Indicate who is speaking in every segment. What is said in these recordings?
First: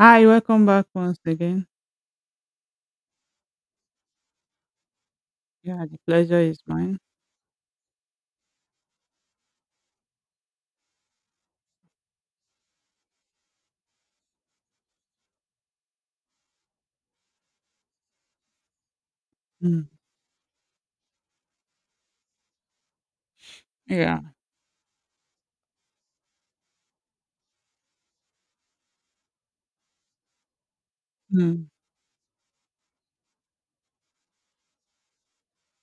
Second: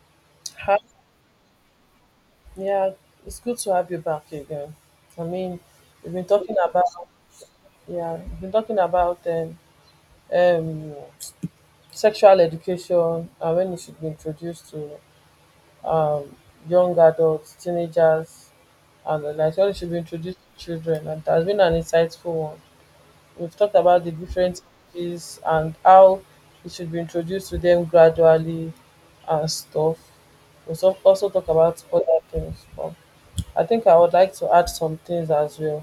Speaker 1: Hi, welcome
Speaker 2: Hi.
Speaker 1: back once again.
Speaker 2: Yeah, it's good to have you back again. I mean,
Speaker 1: Yeah, the
Speaker 2: we've been
Speaker 1: pleasure
Speaker 2: talking
Speaker 1: is
Speaker 2: about
Speaker 1: mine.
Speaker 2: yeah, we've been talking about um sexual education and when it should be introduced to um young adults, teenagers, and the like. When it
Speaker 1: Mm.
Speaker 2: should be introduced to children, and it has been an insightful one. We've talked about the
Speaker 1: Yeah.
Speaker 2: different ages and how it should be introduced to them gradually and stuff. We also talk
Speaker 1: Mm.
Speaker 2: about other things. I think I would like to add some things as well.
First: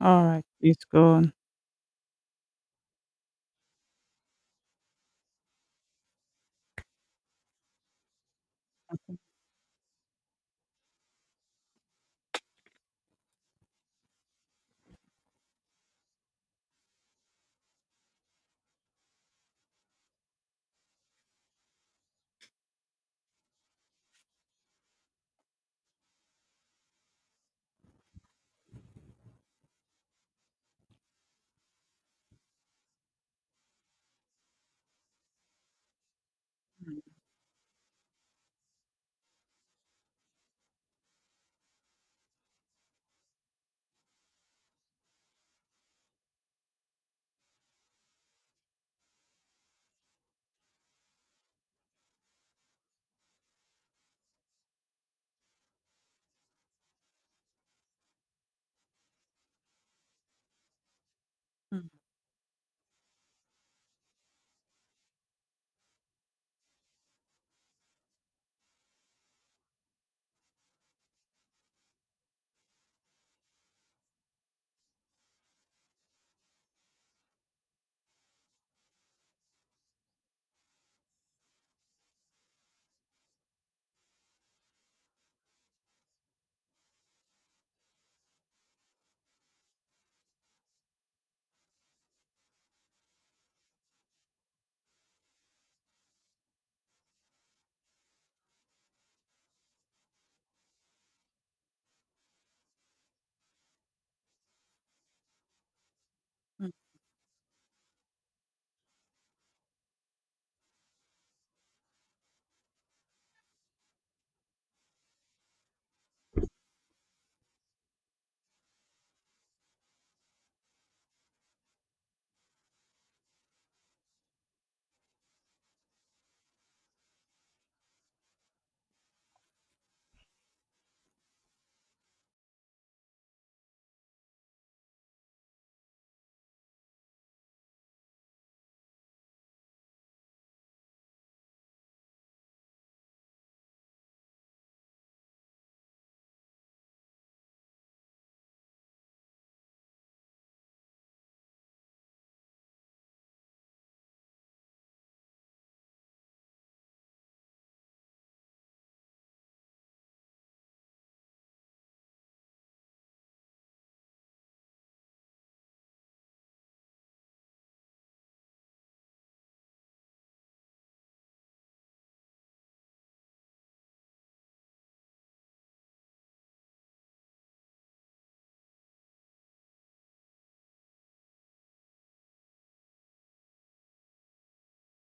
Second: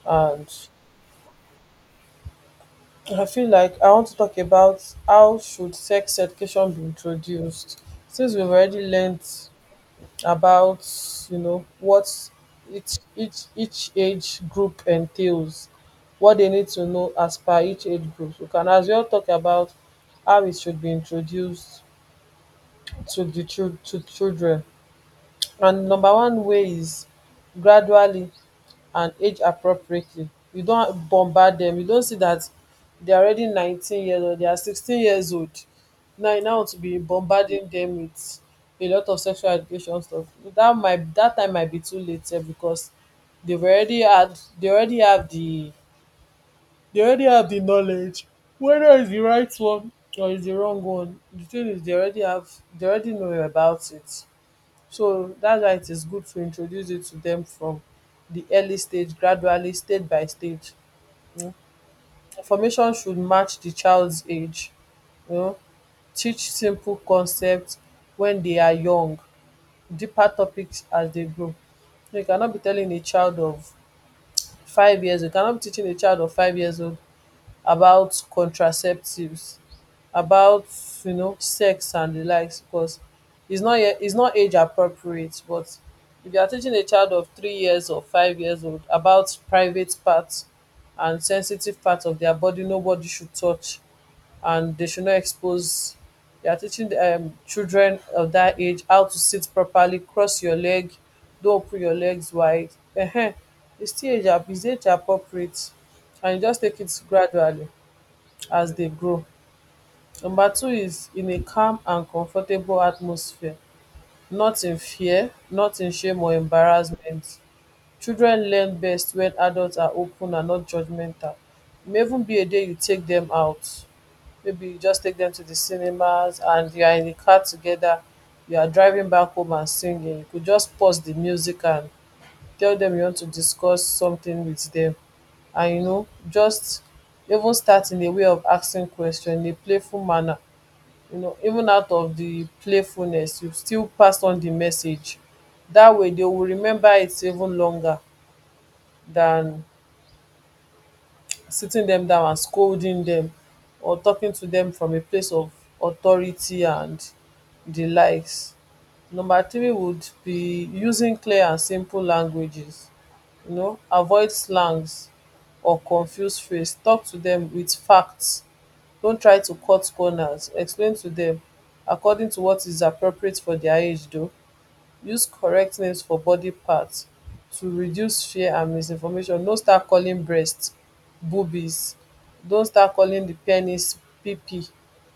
Speaker 1: All right,
Speaker 2: And
Speaker 1: it's gone.
Speaker 2: I feel like I want to talk about how should sex education be introduced. Since we've already learned about, you know, what each age group entails, what they need to know as per each age group. We can as well talk about how it should be introduced to the chil- to children. And number one way is gradually and age appropriately. You don't bombard them. You don't see that they are already 19 years old, they are 16 years old, now you now want to be
Speaker 1: Mm,
Speaker 2: bombarding them with a lot of sexual education stuff. That time might be too late sef because they've already had they already have the they already have the knowledge, whether it's the right one or it's the wrong one. The thing is they already know about it. So that's why it is good to introduce it to them from the early stage, gradually, stage by stage.
Speaker 1: mm,
Speaker 2: Information should match the child's age. You know, teach simple concepts when they are young, deeper topics as they grow. You cannot be telling a child of 5 years, you cannot be teaching a child of 5 years old about contraceptives, about sex and the likes because it's not age appropriate. But if you are teaching a child of 3 years or 5 years old about private parts and sensitive parts of their body, nobody should touch, and they should not expose. You are teaching the, children of that age how to sit properly, cross your leg, don't open your legs wide. Ehen. It's still age, it's age appropriate, and you just
Speaker 1: mm,
Speaker 2: take it gradually as they grow. Number two is in a calm and comfortable atmosphere, not in fear, not in shame or embarrassment. Children learn best when adults are open and not judgmental. E may even be a day you take them out. Maybe you just take them to the cinemas and you are in the car together, you are driving back home and singing. You could just pause the music and tell them you want to discuss something with them, and you know just even start in a way of asking question in a playful manner. You know, even out of the playfulness, you still pass on the message. That way, they will remember it even longer than sitting them down and scolding them, or talking to them from a place of authority and the likes. Number three would be using clear and simple languages. You know, avoid slangs or confused phrase. Talk to them with facts. Don't try to cut corners. Explain to them according to what is appropriate for their age, though use correct names for body parts to reduce fear and misinformation. No start calling breast boobies. Don't start calling the penis pp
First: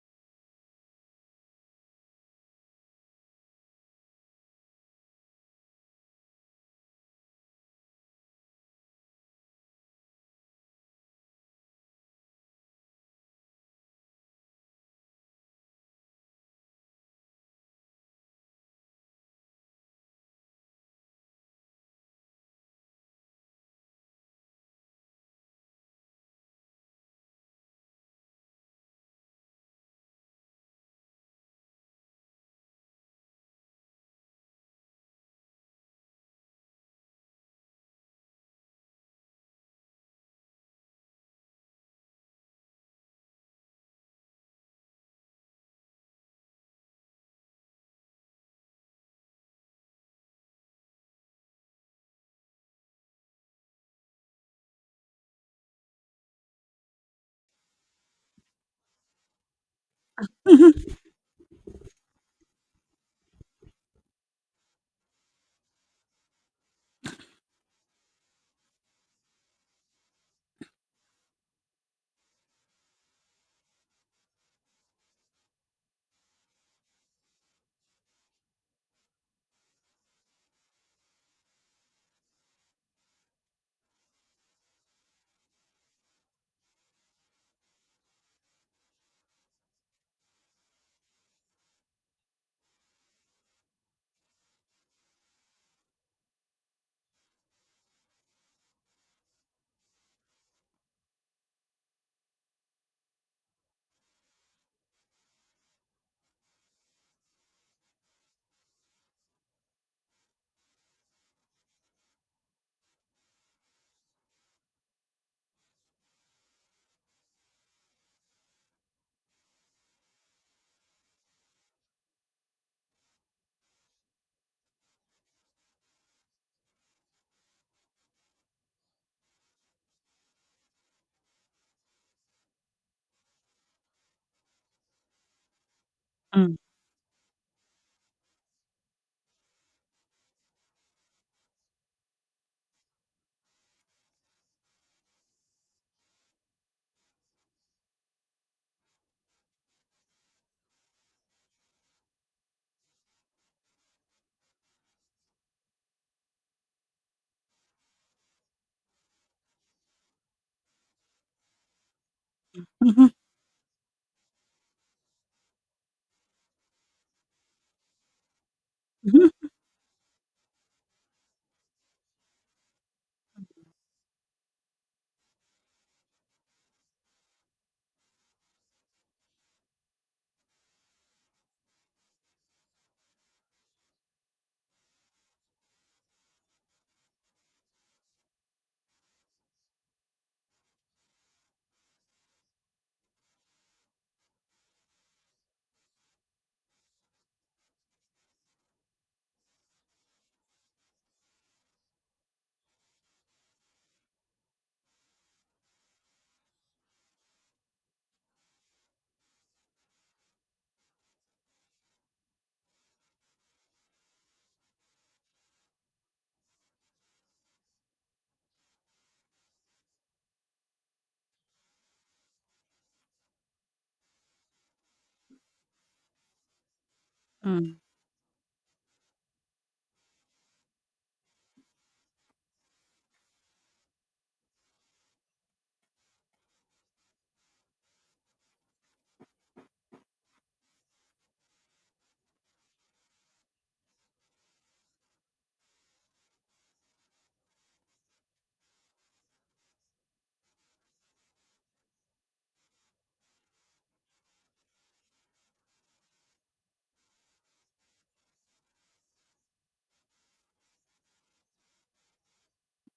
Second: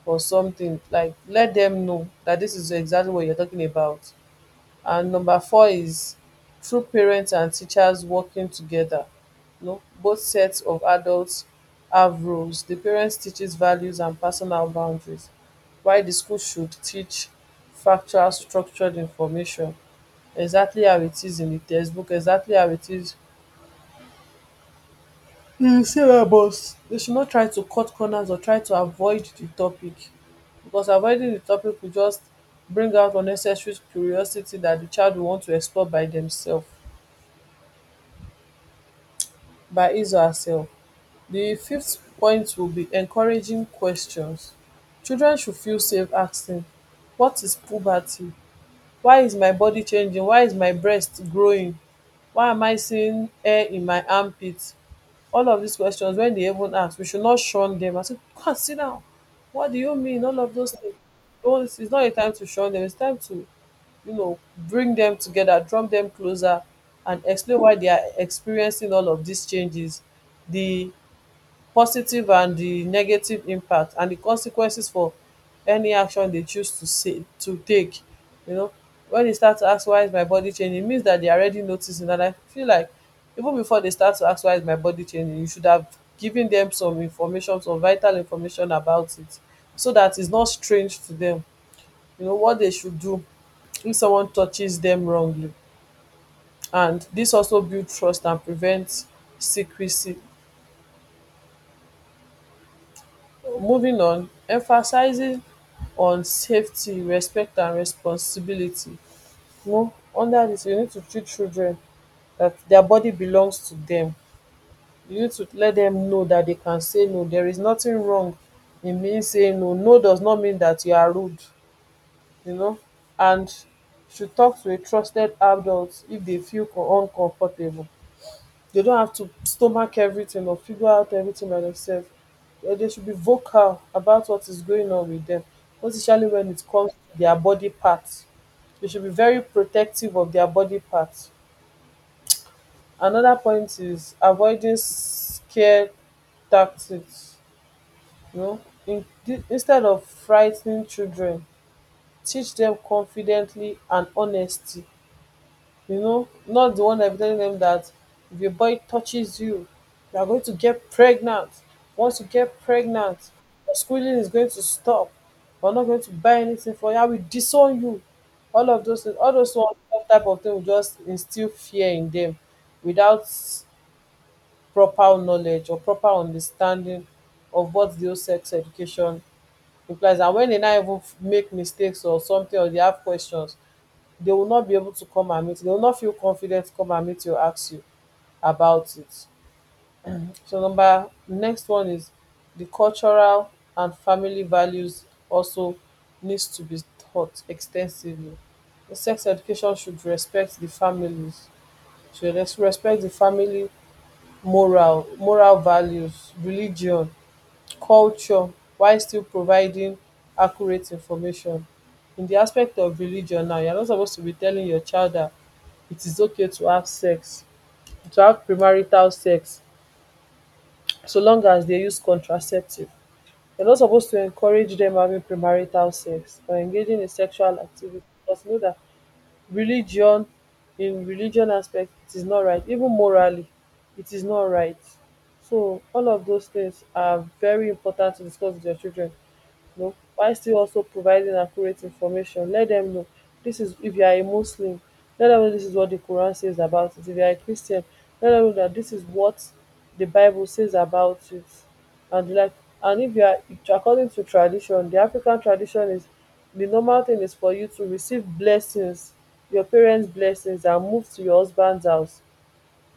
Speaker 2: or something. Like, let them know that this is exactly what you're talking about. And number four is true: parents and teachers working together. You know, both sets of adults have roles. The parents teaches values and personal boundaries, while the school should teach factual structured information, exactly how it is in the textbook, exactly how it is. Because they should not try to cut corners or try to avoid the topic. Because avoiding the topic will just bring out unnecessary curiosity that the child will want to explore by themselves, by his or herself. The fifth point will be encouraging questions. Children should feel safe asking, what is puberty? Why is my body changing? Why is my breast growing? Why am I seeing hair in my armpit? All of these questions, when they even ask, we should not shun them. I said, come sit down. What do you mean? All of those
Speaker 1: mhm,
Speaker 2: things. Don't, it's not a time to shun them. It's time to, you know, bring them together, drop them closer, and explain why they are experiencing all of these changes. The positive and the negative impact and the consequences for any action they choose to say to take. You know, when they start to ask why is my body changing, it means that they are already noticing. And I feel like even before they start to ask why is my body changing, you should have given them some information, some vital information about it, so that it's not strange to them. You know what they should do if someone touches them wrongly. And this also builds trust and prevents secrecy. Moving on, emphasising on safety, respect and responsibility. You know, under dis you need to teach children that their body belongs to them. You need to let them know that they can say no. There is nothing wrong in me saying no. No does not mean that you are rude, you know, and should talk to a trusted adult if they feel uncomfortable. They don't have to stomach everything or figure out everything by themselves. Eh, they should be vocal about what is going on with them, especially when
Speaker 1: mm,
Speaker 2: it comes to their body parts. They should be very protective of their body parts. Another point is avoiding scare tactics. You know, in, instead of frightening children, teach them confidently and honesty. You know, not the one that be telling them that if your boy touches you, you are going to get pregnant. Once you get pregnant, your schooling is going to stop. We're not going to buy anything for you. I will disown you. All of those things,
Speaker 1: mhm,
Speaker 2: all those one, that type of thing will just instill fear in them without proper knowledge or proper understanding of what the whole sex education implies. And when they now even make mistakes or something, or they have questions, they will not be able to come and meet, they will not feel confident to come and meet you, ask you about it. So number next one is the cultural and family values also needs to be taught extensively. The sex education should respect the families, should respect the family, moral values, religion, culture, while still providing accurate information. In the aspect of religion now, you're not supposed to be telling your child that it is okay to have sex, to have premarital sex, so long as they use contraceptive. You're not supposed to encourage them having premarital sex or engaging in sexual
Speaker 1: mhm,
Speaker 2: activity because you know that religion, in religion aspect, it is not right. Even morally, it is not right. So all of those things are very important to discuss with your children. You know, while still also providing accurate information, let them know this is if you are a Muslim, let them know this is what the Quran says about it. If you are a Christian, let them know that this is what the Bible says about it. And like, and if you are according to tradition, the African tradition is, the normal thing is for you to receive blessings, your parents blessings and move to your husbands house.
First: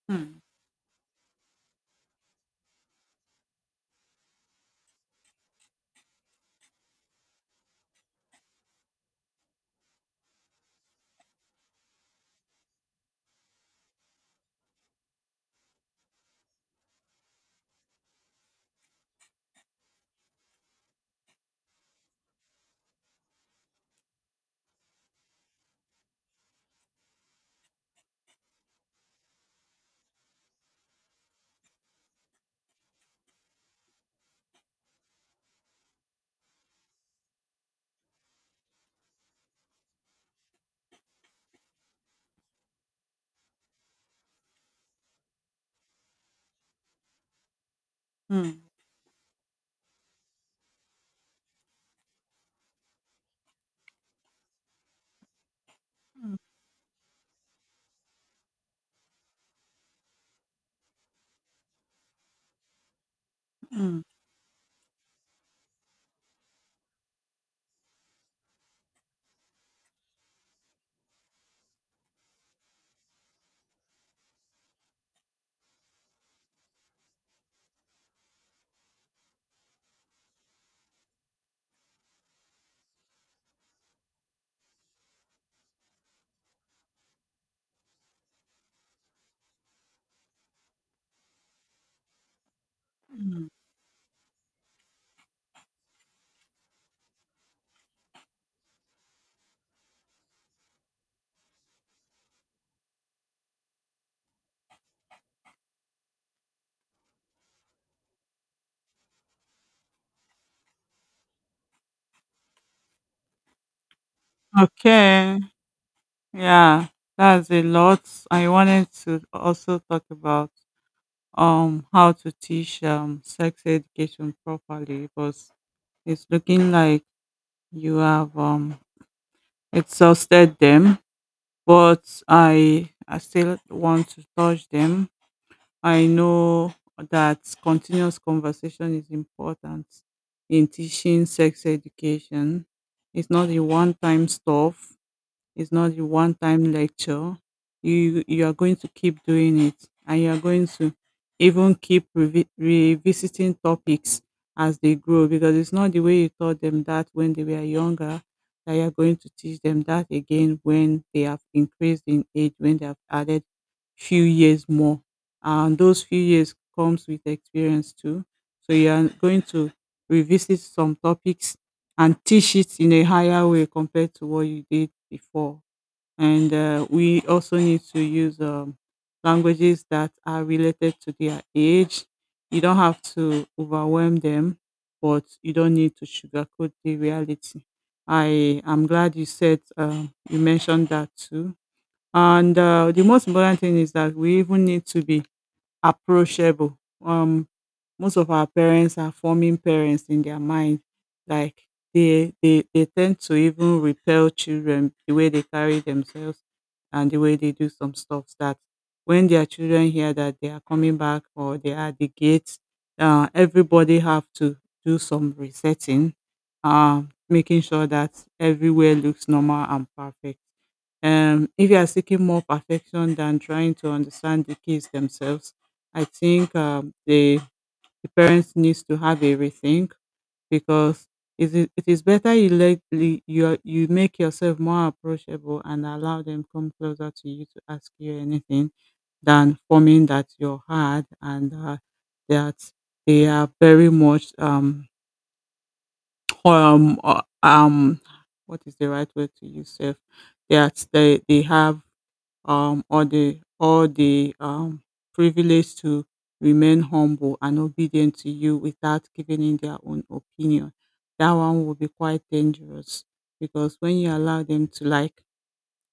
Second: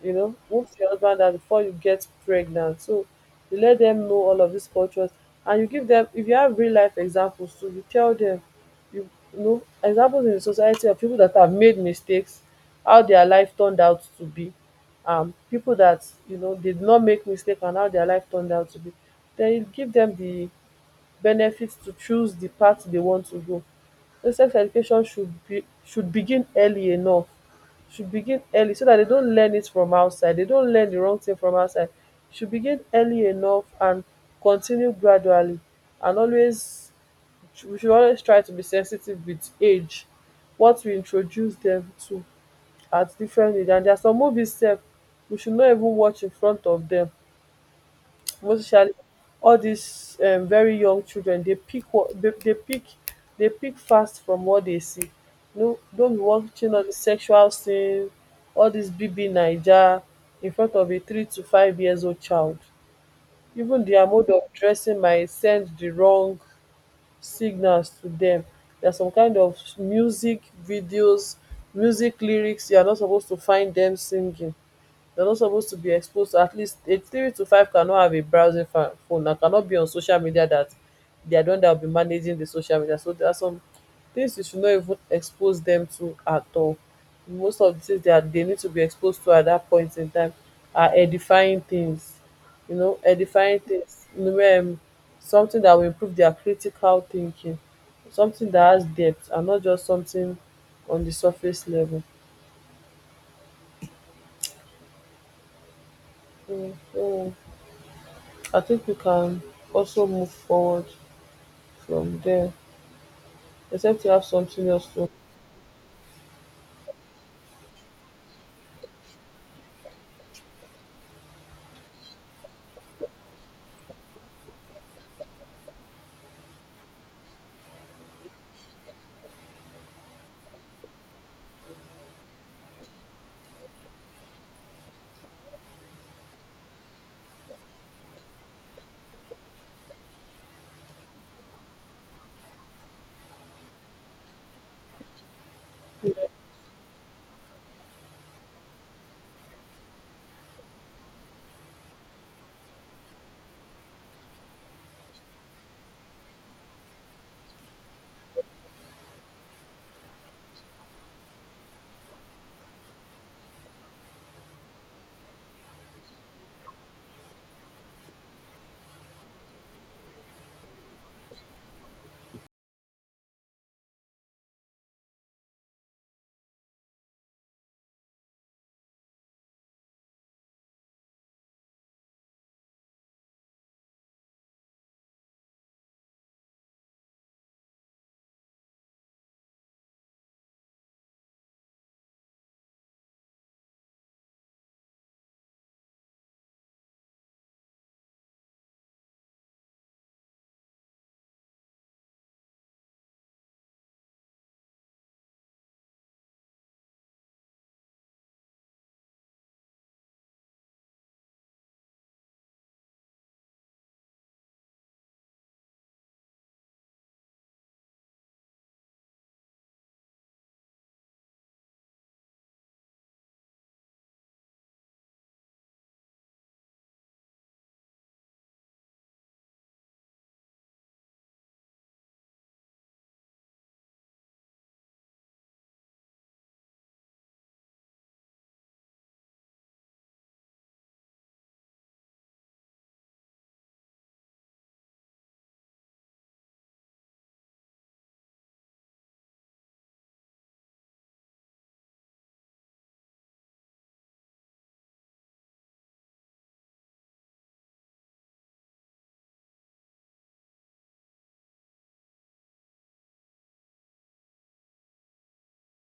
Speaker 2: You know,
Speaker 1: mm,
Speaker 2: move to your husband house before you get pregnant. So you let them know all of these cultures, and you give them, if you have real life examples too, you tell them, you, you know examples in the society of people that have made mistakes, how their life turned out to be. Um, people that you know did not make mistake and how their life turned out to be. Then you give them the benefits to choose the path they want to go. So sex education should be, should begin early enough, should begin early so that they don't learn it from outside. They don't learn the wrong thing from outside. Should begin early enough and continue gradually, and always we should always try to be sensitive with age, what we introduce them to at different age. And there are some movies sef we should not even watch in front of them,
Speaker 1: mm,
Speaker 2: most
Speaker 1: mm,
Speaker 2: especially all these very young children. They pick what they dey pick. They pick fast from what they see. No, no be
Speaker 1: mm,
Speaker 2: watching all the sexual scene, all this BB Naija in front of a 3 to 5 years old child. Even
Speaker 1: mm,
Speaker 2: their mode of dressing might send the wrong signals to them. There's some kind of music videos, music lyrics you are not supposed to find them singing. You're not supposed to be exposed to, at least a three to five cannot have a browsing phone and cannot be on social media, that they are the one that will be managing the social media. So there are some things you should not even expose them to at all. Most of the things that they need to be exposed to at that point in time are edifying things, you know,
Speaker 1: mm.
Speaker 2: edifying things, you know, something that will improve their critical thinking, something that has depth and not just something on the surface level. Mm, mm. I think we can also move forward from there, except you have something else to.
Speaker 1: Okay. Yeah, that's a lot. I wanted to also talk about how to teach sex education properly, but it's looking like you have exhausted them. But I still want to touch them. I know that continuous conversation is important in teaching sex education. It's not a one time stuff. It's not a one time lecture. You are going to keep doing it, and you are going to even keep revisiting topics as they grow, because it's not the way you taught them that when they were younger that you are going to teach them that again when they have increased in age, when they have added few years more, and those few years comes with experience too, so you are going to revisit some topics and teach it in a higher way compared to what you did before. And we also need to use languages that are related to their age. You don't have to overwhelm them, but you don't need to sugarcoat the reality. I am glad you said you mentioned that too. And the most important thing is that we even need to be approachable. Um, Most of our parents are forming parents in their mind. Like they tend to even repel children the way they carry themselves and the way they do some stuff that when their children hear that they are coming back or they are at the gate, everybody have to do some resetting, uh, making sure that everywhere looks normal and perfect. If you are seeking more perfection than trying to understand the kids themselves, I think the, parents needs to have a rethink, because it is better you let le- you are- you make yourself more approachable and allow them come closer to you to ask you anything, than forming that you're hard and that they are very much um uh, um what is the right word to use? Self that they have, or the privilege to remain humble and obedient to you without giving in their own opinion. That one will be quite dangerous, because when you allow them to, like,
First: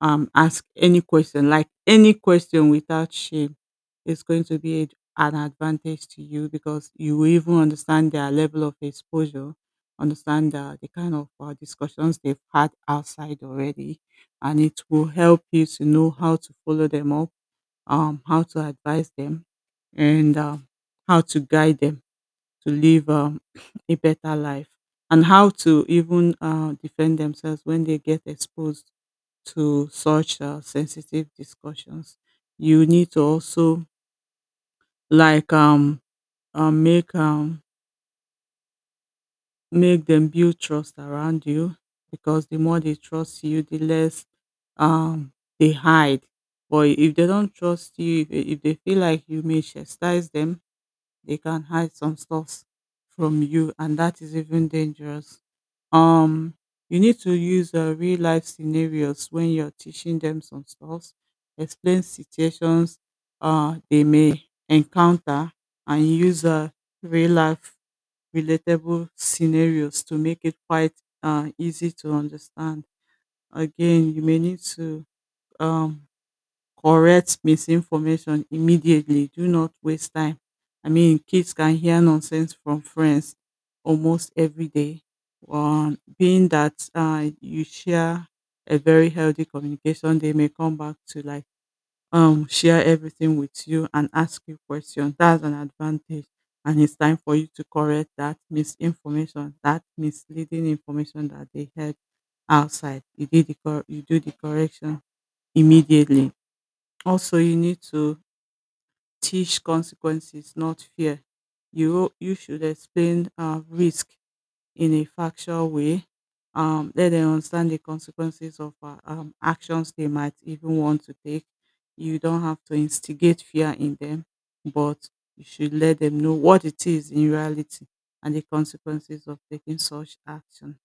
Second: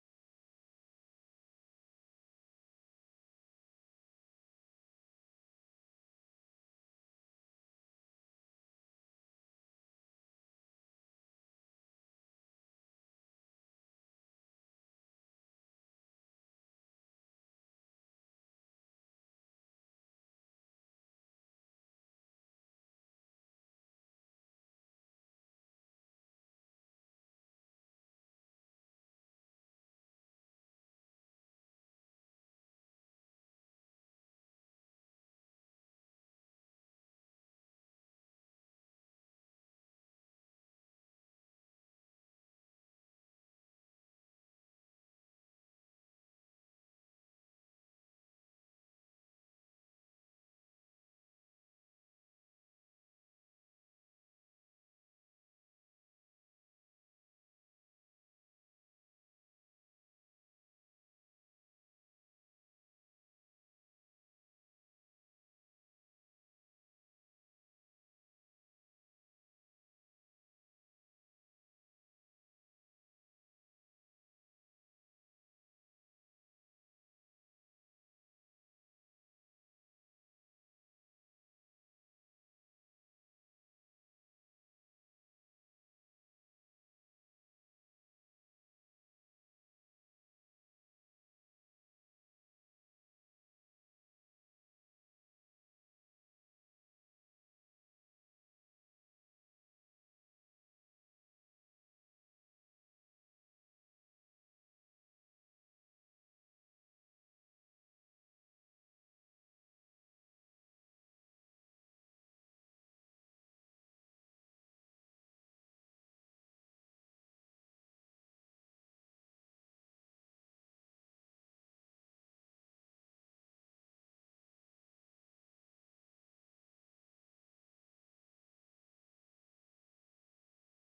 Speaker 1: ask any question, like any question without shame, is going to be an advantage to you, because you will even understand their level of exposure, understand the kind of discussions they've had outside already, and it will help you to know how to follow them up, how to advise them, and how to guide them to live a better life, and how to even defend themselves when they get exposed to such sensitive discussions. You need to also, like, um make um make them build trust around you, because the more they trust you, the less um they hide. But if they don't trust you, if they feel like you may chastise them, they can hide some stuff from you, and that is even dangerous. um you need to use real life scenarios when you're teaching them some stuff. Explain situations they may encounter, and use real life relatable scenarios to make it quite easy to understand. Again, you may need to um, correct misinformation immediately. Do not waste time. I mean, kids can hear nonsense from friends almost every day. Being that you share a very healthy communication, they may come back to, like, share everything with you and ask you questions. That's an advantage, and it's time for you to correct that misinformation, that misleading information that they heard outside. You do the correction immediately. Also, you need to teach consequences, not fear. You should explain risk in a factual way. Let them understand the consequences of actions they might even want to take. You don't have to instigate fear in them, but you should let them know what it is in reality and the consequences of taking such action.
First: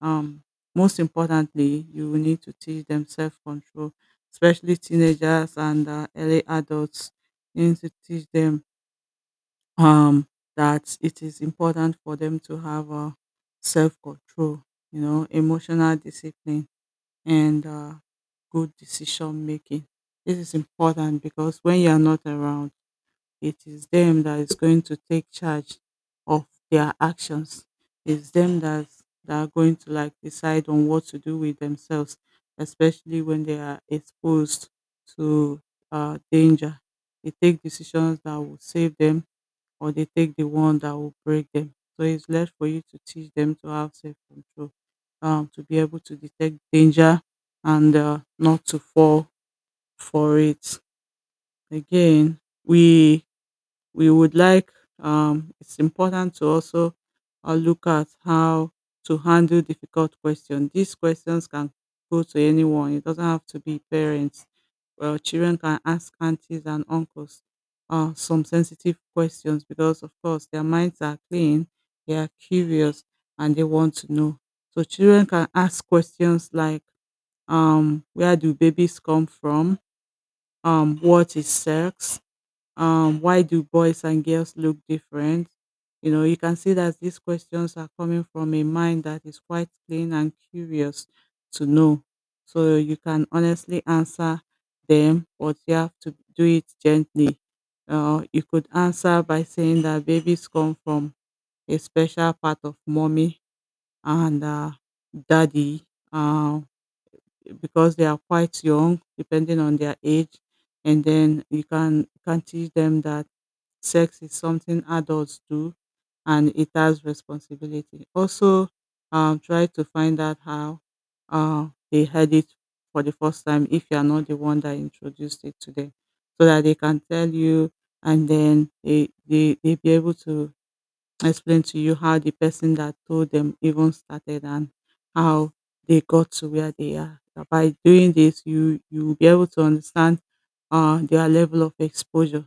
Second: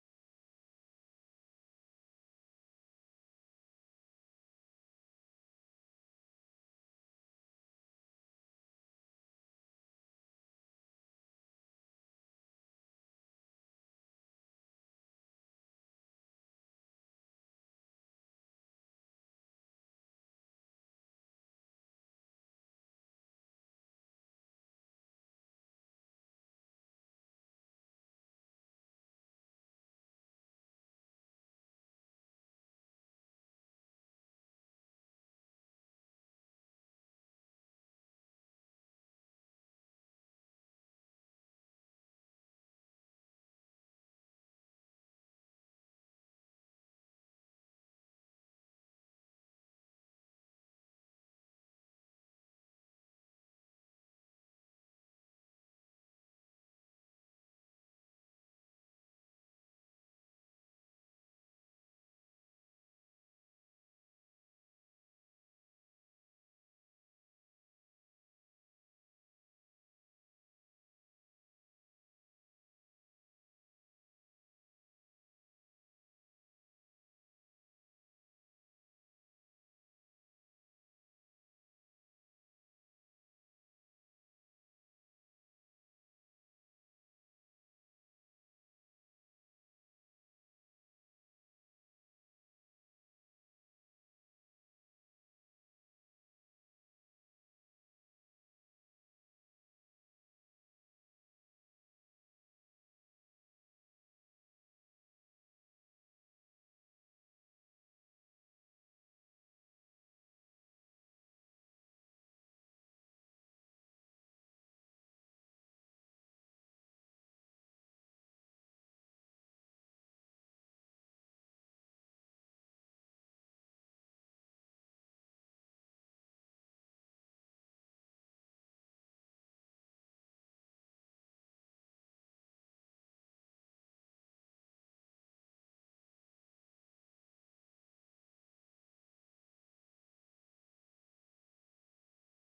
Speaker 1: Um, Most importantly, you will need to teach them self control, especially teenagers and early adults. You need to teach them um, that it is important for them to have self control, emotional discipline, and good decision making. This is important because when you are not around, it is them that is going to take charge of their actions. It's them that are going to, like, decide on what to do with themselves, especially when they are exposed to danger. They take decisions that will save them, or they take the one that will break them. So it's left for you to teach them to have self control, to be able to detect danger and not to fall for it. Again, we we would like it's important to also look at how to handle difficult questions. These questions can go to anyone. It doesn't have to be parents. Well, children can ask aunties and uncles some sensitive questions, because, of course, their minds are clean, they are curious, and they want to know. So children can ask questions like, "Where do babies come from? What is sex? Why do boys and girls look different?" You know, you can see that these questions are coming from a mind that is quite clean and curious to know. So you can honestly answer them, but you have to do it gently. You could answer by saying that babies come from a special part of mommy and daddy, uh, because they are quite young, depending on their age. And then you can teach them that sex is something adults do, and it has responsibility. Also, try to find out how they had it for the first time, if you are not the one that introduced it to them, so that they can tell you, and then they be able to explain to you how the person that told them even started and how they got to where they are. By doing this, you will be able to understand their level of exposure.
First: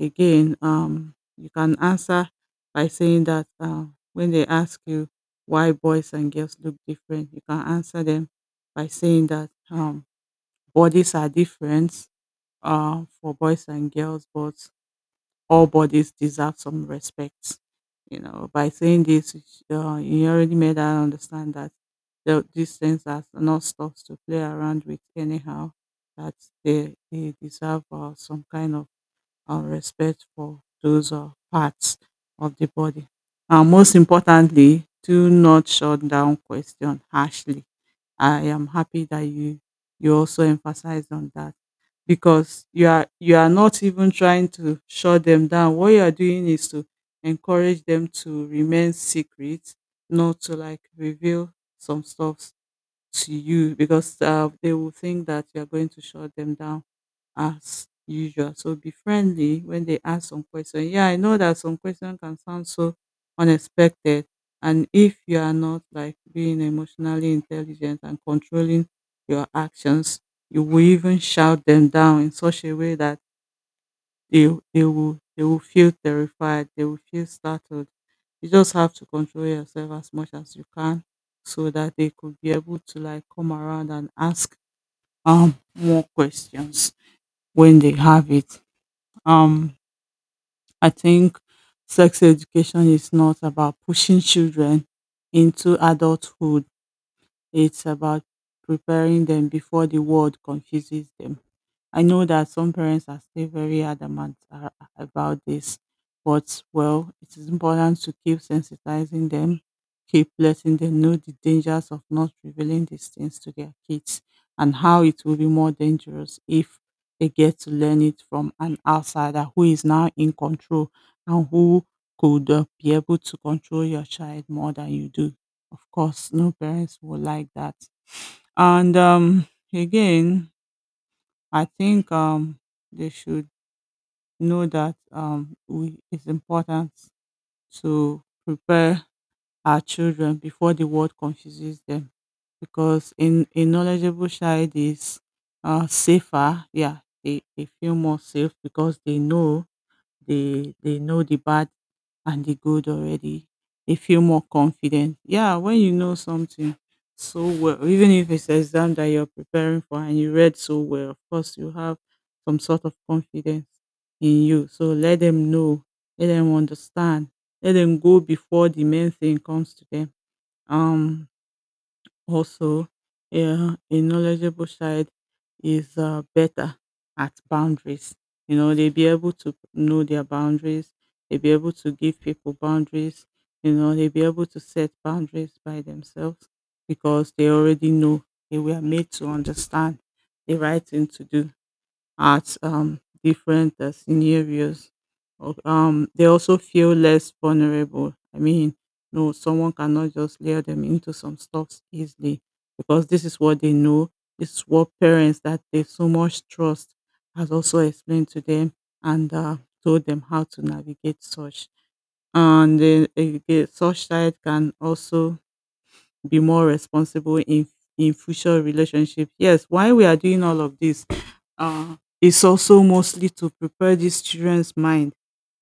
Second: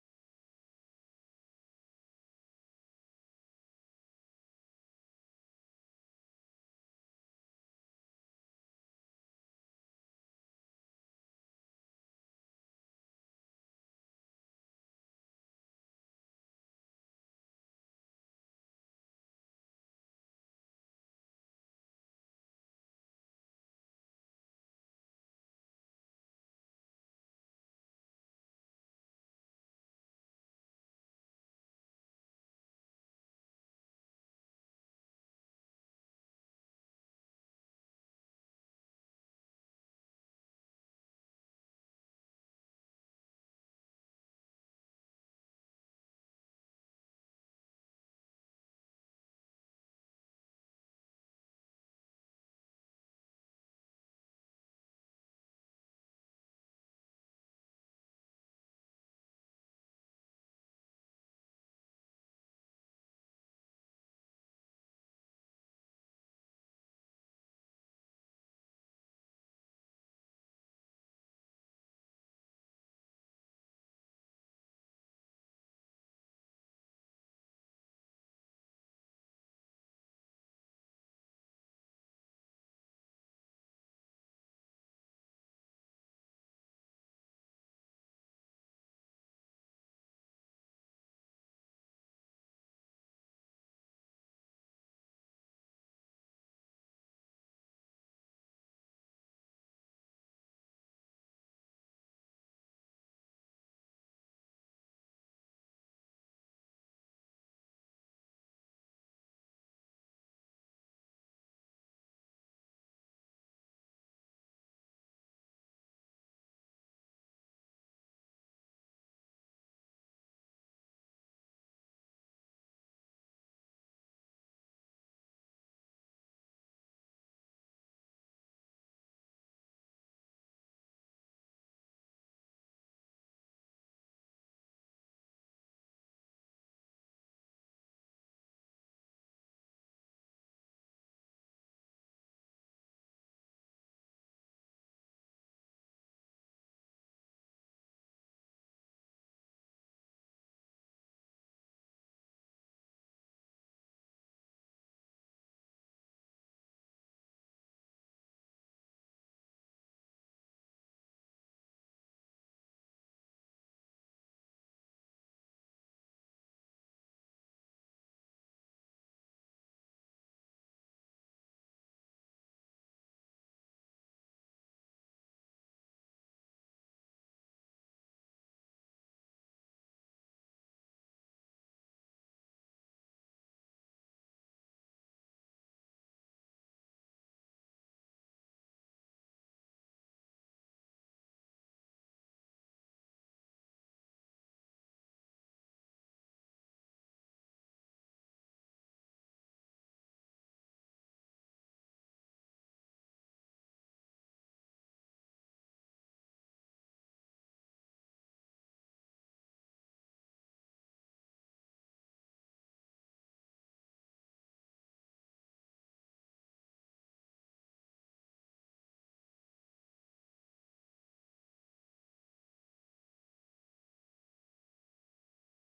Speaker 1: Again, you can answer by saying that, when they ask you why boys and girls look different, you can answer them by saying that bodies are different for boys and girls, but all bodies deserve some respect. You know, by saying this, you already made her understand that these things are not stuff to play around with anyhow. That they deserve some kind of and respect for those parts of the body. And most importantly, do not shut down question harshly. I am happy that you also emphasized on that, because you are not even trying to shut them down. What you are doing is to encourage them to remain secret, not to, like, reveal some stuff to you, because they will think that you are going to shut them down as usual. So be friendly when they ask some question. Yeah, I know that some question can sound so unexpected, and if you are not, like, being emotionally intelligent and controlling your actions, you will even shout them down in such a way that they they will feel terrified, they will feel startled. You just have to control yourself as much as you can, so that they could be able to, like, come around and ask more questions when they have it. Um I think sex education is not about pushing children into adulthood. It's about preparing them before the world confuses them. I know that some parents are still very adamant about this, but, well, it is important to keep sensitizing them, keep letting them know the dangers of not revealing these things to their kids, and how it will be more dangerous if they get to learn it from an outsider who is now in control, and who could be able to control your child more than you do. Of course, no parents would like that. And again, I think they should know that, it's important to prepare our children before the world confuses them, because in a knowledgeable child is safer. Yeah, they feel more safe, because they know they know the bad and the good already. They feel more confident. Yeah, when you know something so well, even if it's an exam that you're preparing for and you read so well, of course you have some sort of confidence in you. So let them know, let them understand, let them go before the main thing comes to them. Um also, yeah, a knowledgeable child is better at boundaries. You know, they be able to know their boundaries. They be able to give people boundaries. You know, they be able to set boundaries by themselves because they already know they were made to understand the right thing to do at different scenarios. They also feel less vulnerable. I mean, no, someone cannot just lure them into some stuff easily because this is what they know. This is what parents that they so much trust has also explained to them and told them how to navigate such. And the such side can also be more responsible in future relationship. Yes, why we are doing all of this is also mostly to prepare these children's mind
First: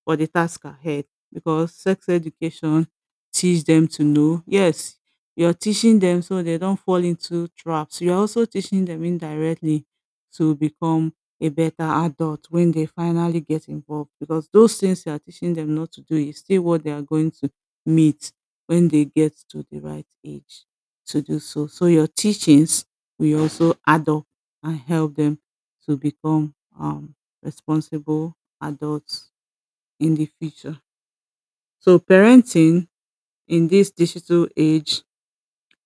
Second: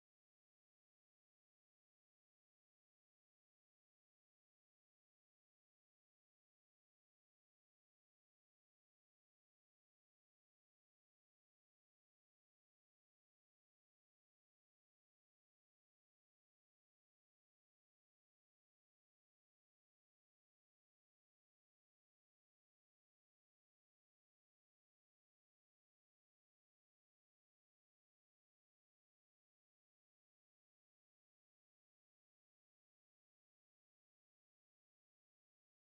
Speaker 1: for the task ahead because sex education teach them to know. Yes, you're teaching them so they don't fall into traps. You're also teaching them indirectly to become a better adult when they finally get involved, because those things you are teaching them not to do is still what they are going to meet when they get to the right age to do so. So your teachings will also add up and help them to become responsible adults in the future. So parenting in this digital age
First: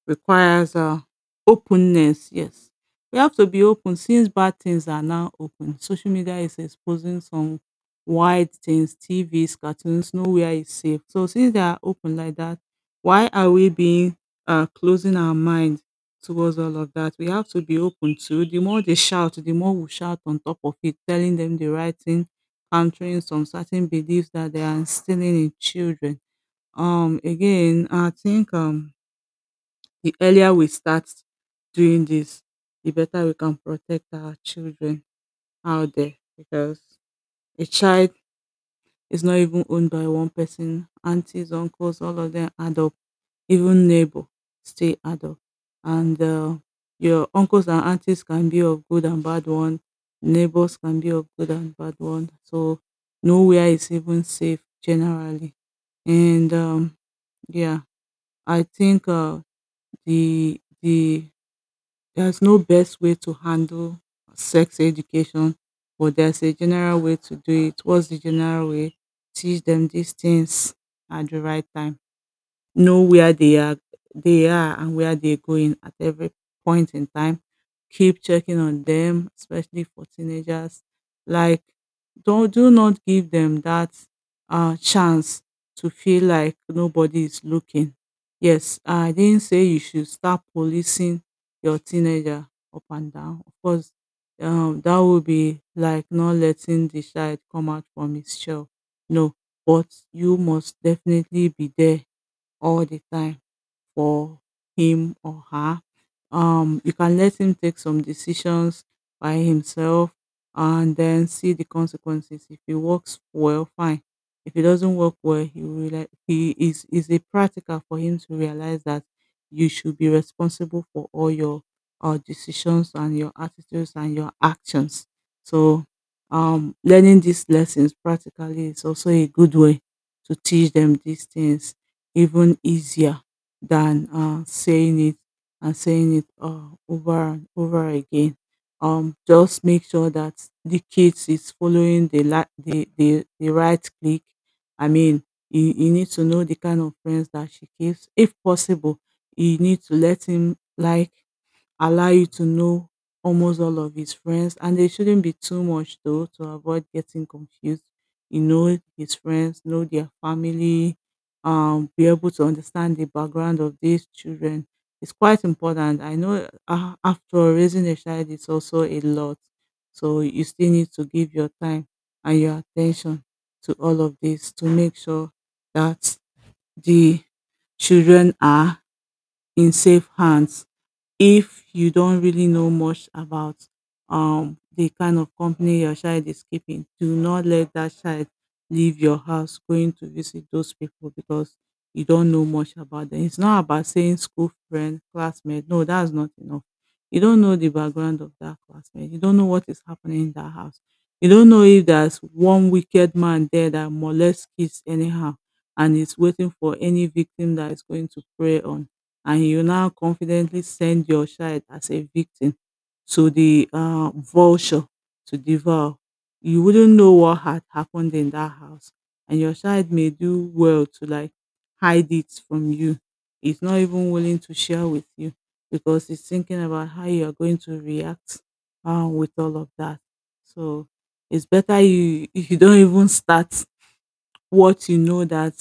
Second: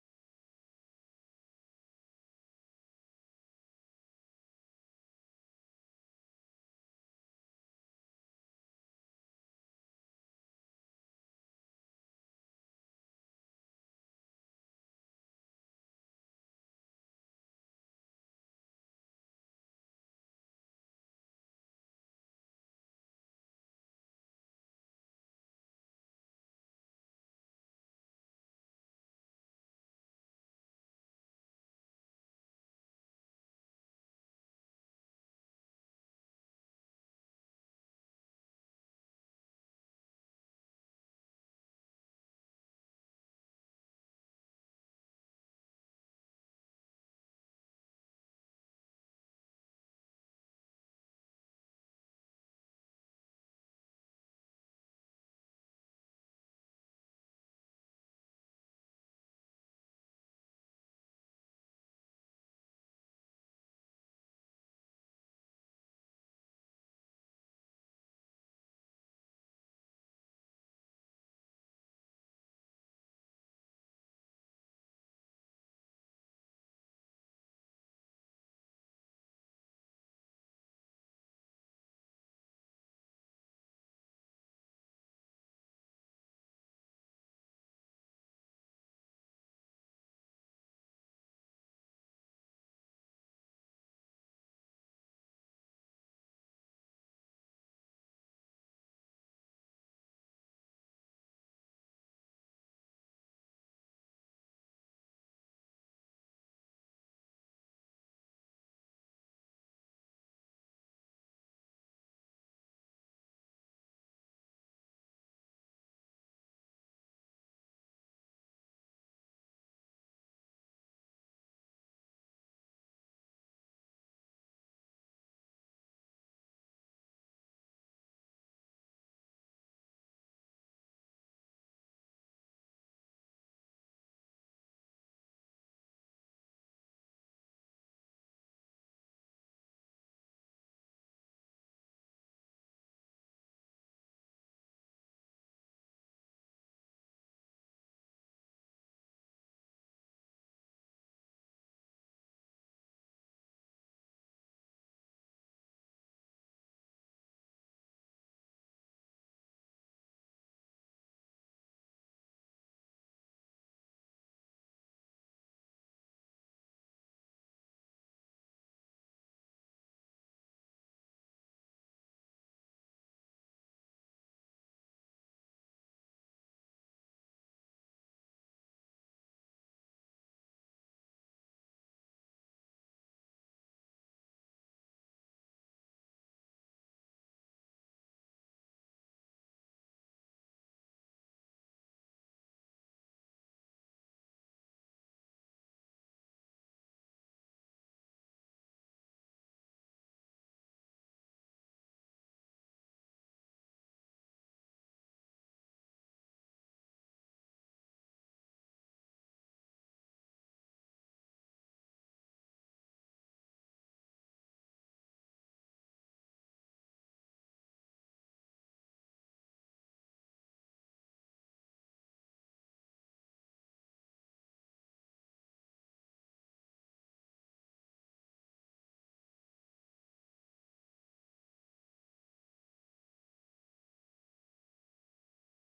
Speaker 1: requires openness. Yes, we have to be open since bad things are now open. Social media is exposing some wide things, TVs, cartoons, nowhere is safe. So since they are open like that, why are we being closing our mind towards all of that? We have to be open. To the more they shout, the more we shout on top of it, telling them the right thing, countering some certain beliefs that they are instilling in children. Again, I think the earlier we start doing this, the better we can protect our children out there, because a child is not even owned by one person. Aunties, uncles, all of them add up. Even neighbor stay add up. And Your uncles and aunties can be of good and bad one. Neighbors can be of good and bad one. So nowhere is even safe generally. And Yeah, I think the the there's no best way to handle sex education, but there's a general way to do it. What's the general way? Teach them these things at the right time, know where they are and where they're going at every point in time. Keep checking on them, especially for teenagers. Like don't do not give them that chance to feel like nobody is looking. Yes, I didn't say you should start policing your teenager up and down. Of course, that would be like not letting the child come out from his shell. No, but you must definitely be there all the time for him or her. You can let him take some decisions by himself and then see the consequences. If it works well, fine. If it doesn't work well, he realize he is a practical for him to realize that you should be responsible for all your decisions and your attitudes and your actions. So, learning these lessons practically is also a good way to teach them these things even easier than saying it and saying it over and over again. Just make sure that the kids is following the the right click. I mean, you need to know the kind of friends that she keeps. If possible, you need to let him like allow you to know almost all of his friends, and they shouldn't be too much though, to avoid getting confused. You know his friends, know their family, be able to understand the background of these children. It's quite important. I know after all, raising a child is also a lot, so you still need to give your time and your attention to all of this to make sure that the children are in safe hands. If you don't really know much about the kind of company your child is keeping, do not let that child leave your house going to visit those people, because you don't know much about them. It's not about saying school friend, classmate. No, that's not enough. You don't know the background of that classmate. You don't know what is happening in that house. You don't know if there's one wicked man there that molests kids anyhow and is waiting for any victim that is going to prey on, and you now confidently send your child as a victim to the vulture to devour. You wouldn't know what had happened in that house. And your child may do well to like hide it from you. It's not even willing to share with you because it's thinking about how you are going to react with all of that. So it's better you you don't even start what you know that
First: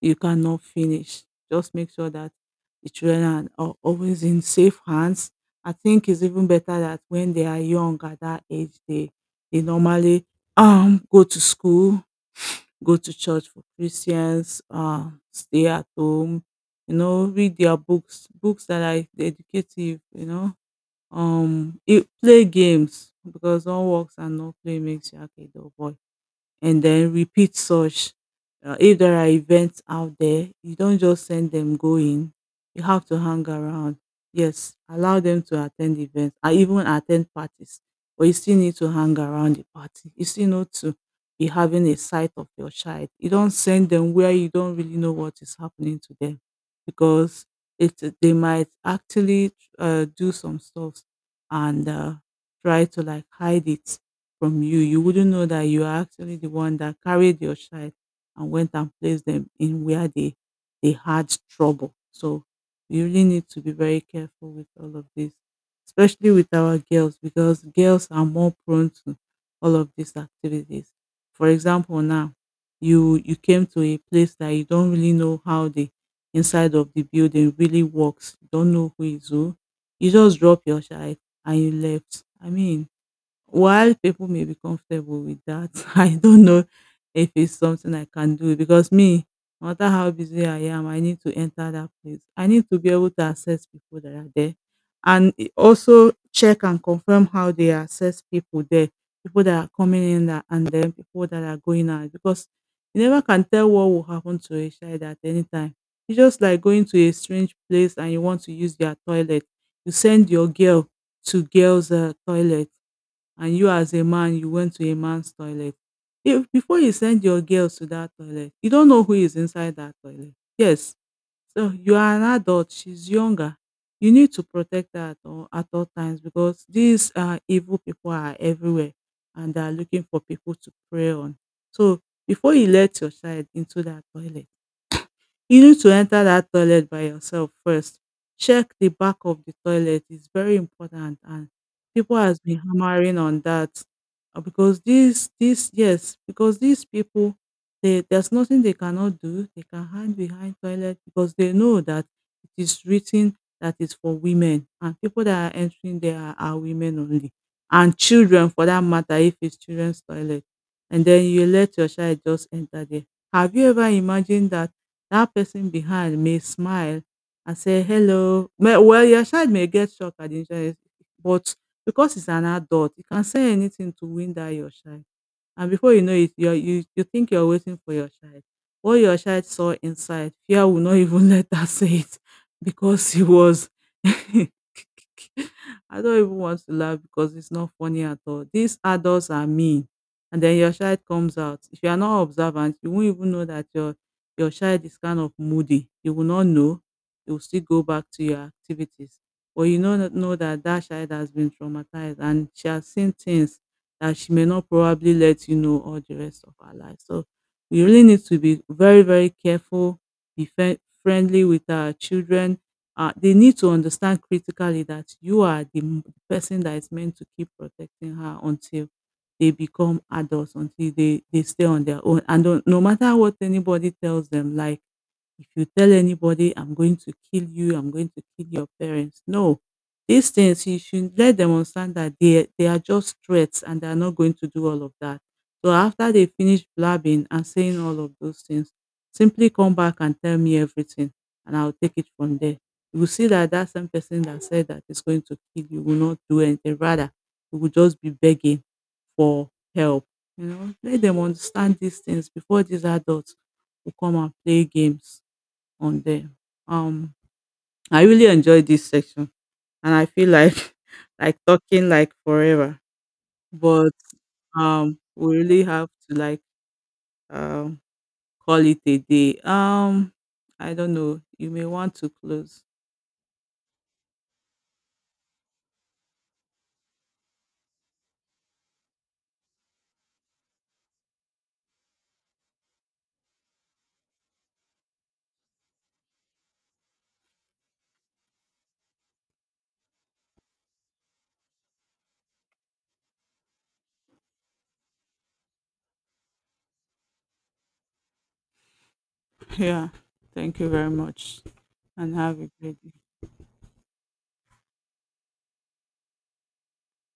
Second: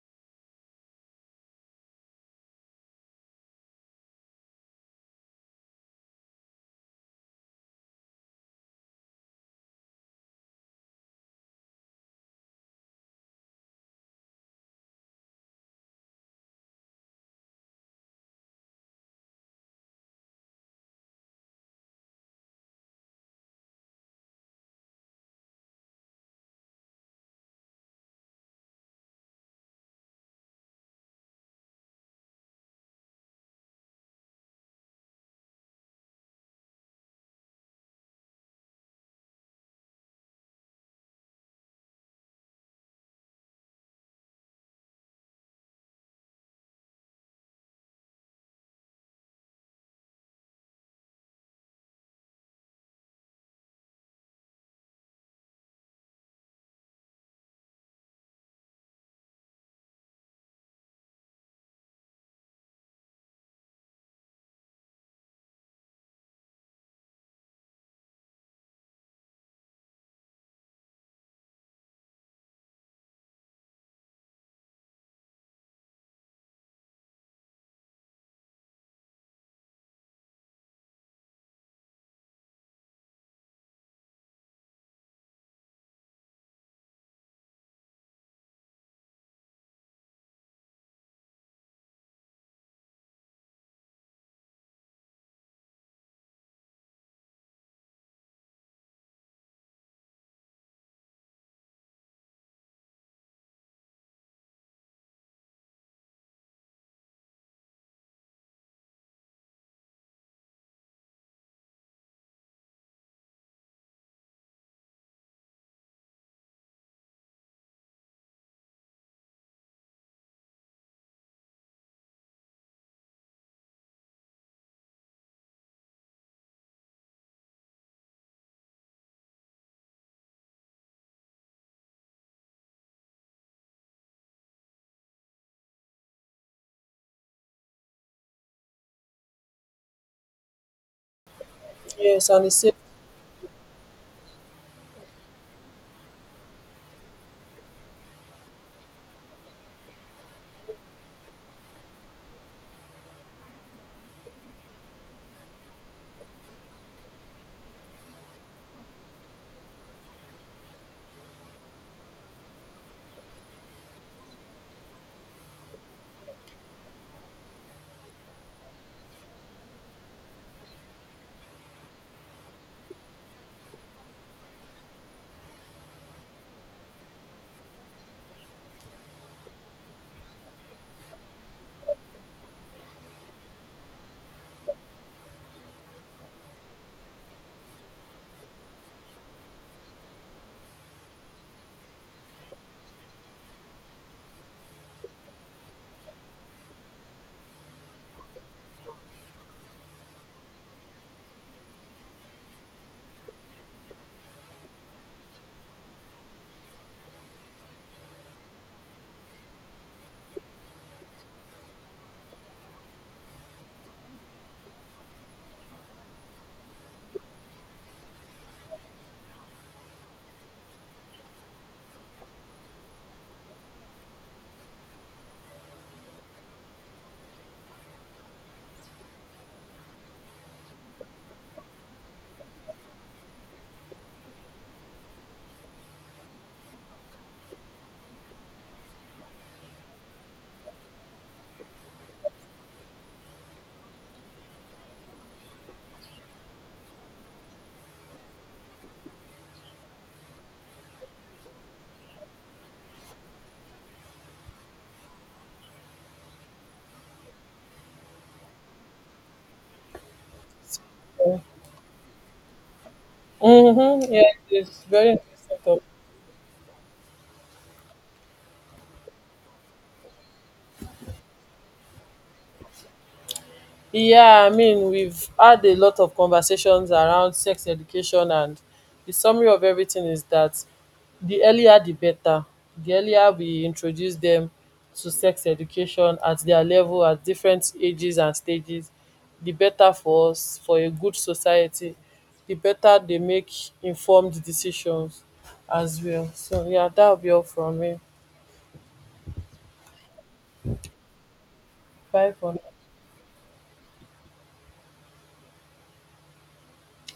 Speaker 1: you cannot finish. Just make sure that the children are always in safe hands. I think it's even better that when they are young at that age, they normally go to school, go to church for Christians, stay at home, you know, read their books, books that are educative, you know, it play games, because all works and no play makes Jack a dull boy, and then repeat such. If there are events out there, you don't just send them going. You have to hang around. Yes, allow them to attend events. I even attend parties, but you still need to hang around the party. You still need to be having a sight of your child. You don't send them where you don't really know what is happening to them, because it they might actually do some stuff and try to like hide it from you. You wouldn't know that you are actually the one that carried your child and went and placed them in where they had trouble. So we really need to be very careful with all of this, especially with our girls, because girls are more prone to all of these activities. For example, now you came to a place that you don't really know how the inside of the building really works. You don't know who is who. You just drop your child and you left. I mean, while people may be comfortable with that, I don't know if it's something I can do, because me, no matter how busy I am, I need to enter that place. I need to be able to access people that are there, and also check and confirm how they access people there, people that are coming in that, and then people that are going out, because you never can tell what will happen to a child at any time. It's just like going to a strange place and you want to use their toilet. You send your girl to girls' toilet, and you as a man, you went to a man's toilet. If before you send your girls to that toilet, you don't know who is inside that toilet. Yes, so you are an adult, she's younger. You need to protect her at all times, because these evil people are everywhere and they are looking for people to prey on. So before you let your child into that toilet, you need to enter that toilet by yourself first. Check the back of the toilet. It's very important. And people
Speaker 2: Yes,
Speaker 1: has
Speaker 2: and it's
Speaker 1: been
Speaker 2: safe.
Speaker 1: hammering on that. Because these, yes, because these people they there's nothing they cannot do. They can hide behind toilet because they know that it is written that is for women, and people that are entering there are women only. And children, for that matter, if it's children's toilet. And then you let your child just enter there. Have you ever imagined that that person behind may smile and say, "Hello." Me well, your child may get shocked at the insurance, but because he's an adult, he can say anything to win that your child. And before you know it, you're, you think you're waiting for your child. What your child saw inside, fear will not even let her say it because he was. I don't even want to laugh because it's not funny at all. These adults are mean, and then your child comes out. If you are not observant, you won't even know that your child is kind of moody. You will not know. You will still go back to your activities. But you know that that child has been traumatized and she has seen things that she may not probably let you know all the rest of her life. So we really need to be very, very careful, be friendly with our children. They need to understand critically that you are the person that is meant to keep protecting her until they become adults, until they stay on their own. And no matter what anybody tells them, like if you tell anybody, I'm going to kill you, I'm going to kill your parents. No, these things you should let them understand that they are just threats, and they are not going to do all of that. So after they finish blabbing and saying all of those things, simply come back and tell me everything and I'll take it from there. You will see that that same person that said that is going to kill you will not do anything. Rather, you will just be begging for help. You know, let them understand these things before these adults will come and play games on them. Um, I really enjoyed this section, and I feel like like talking like forever, but
Speaker 2: Mm-hmm. Yeah, it's very
Speaker 1: we
Speaker 2: interesting
Speaker 1: really
Speaker 2: topic.
Speaker 1: have to like um call it a day. I don't know. You may want to close.
Speaker 2: Yeah, I mean, we've had a lot of conversations around sex education, and the summary of everything is that the earlier the better. The earlier we introduce them to sex education at their level, at different ages and stages, the better for us, for a good society, the better they make informed decisions as well. So, yeah, that'll be all from me.
Speaker 1: Yeah. Thank you very much, and
Speaker 2: Bye
Speaker 1: have a
Speaker 2: for now.
Speaker 1: great day.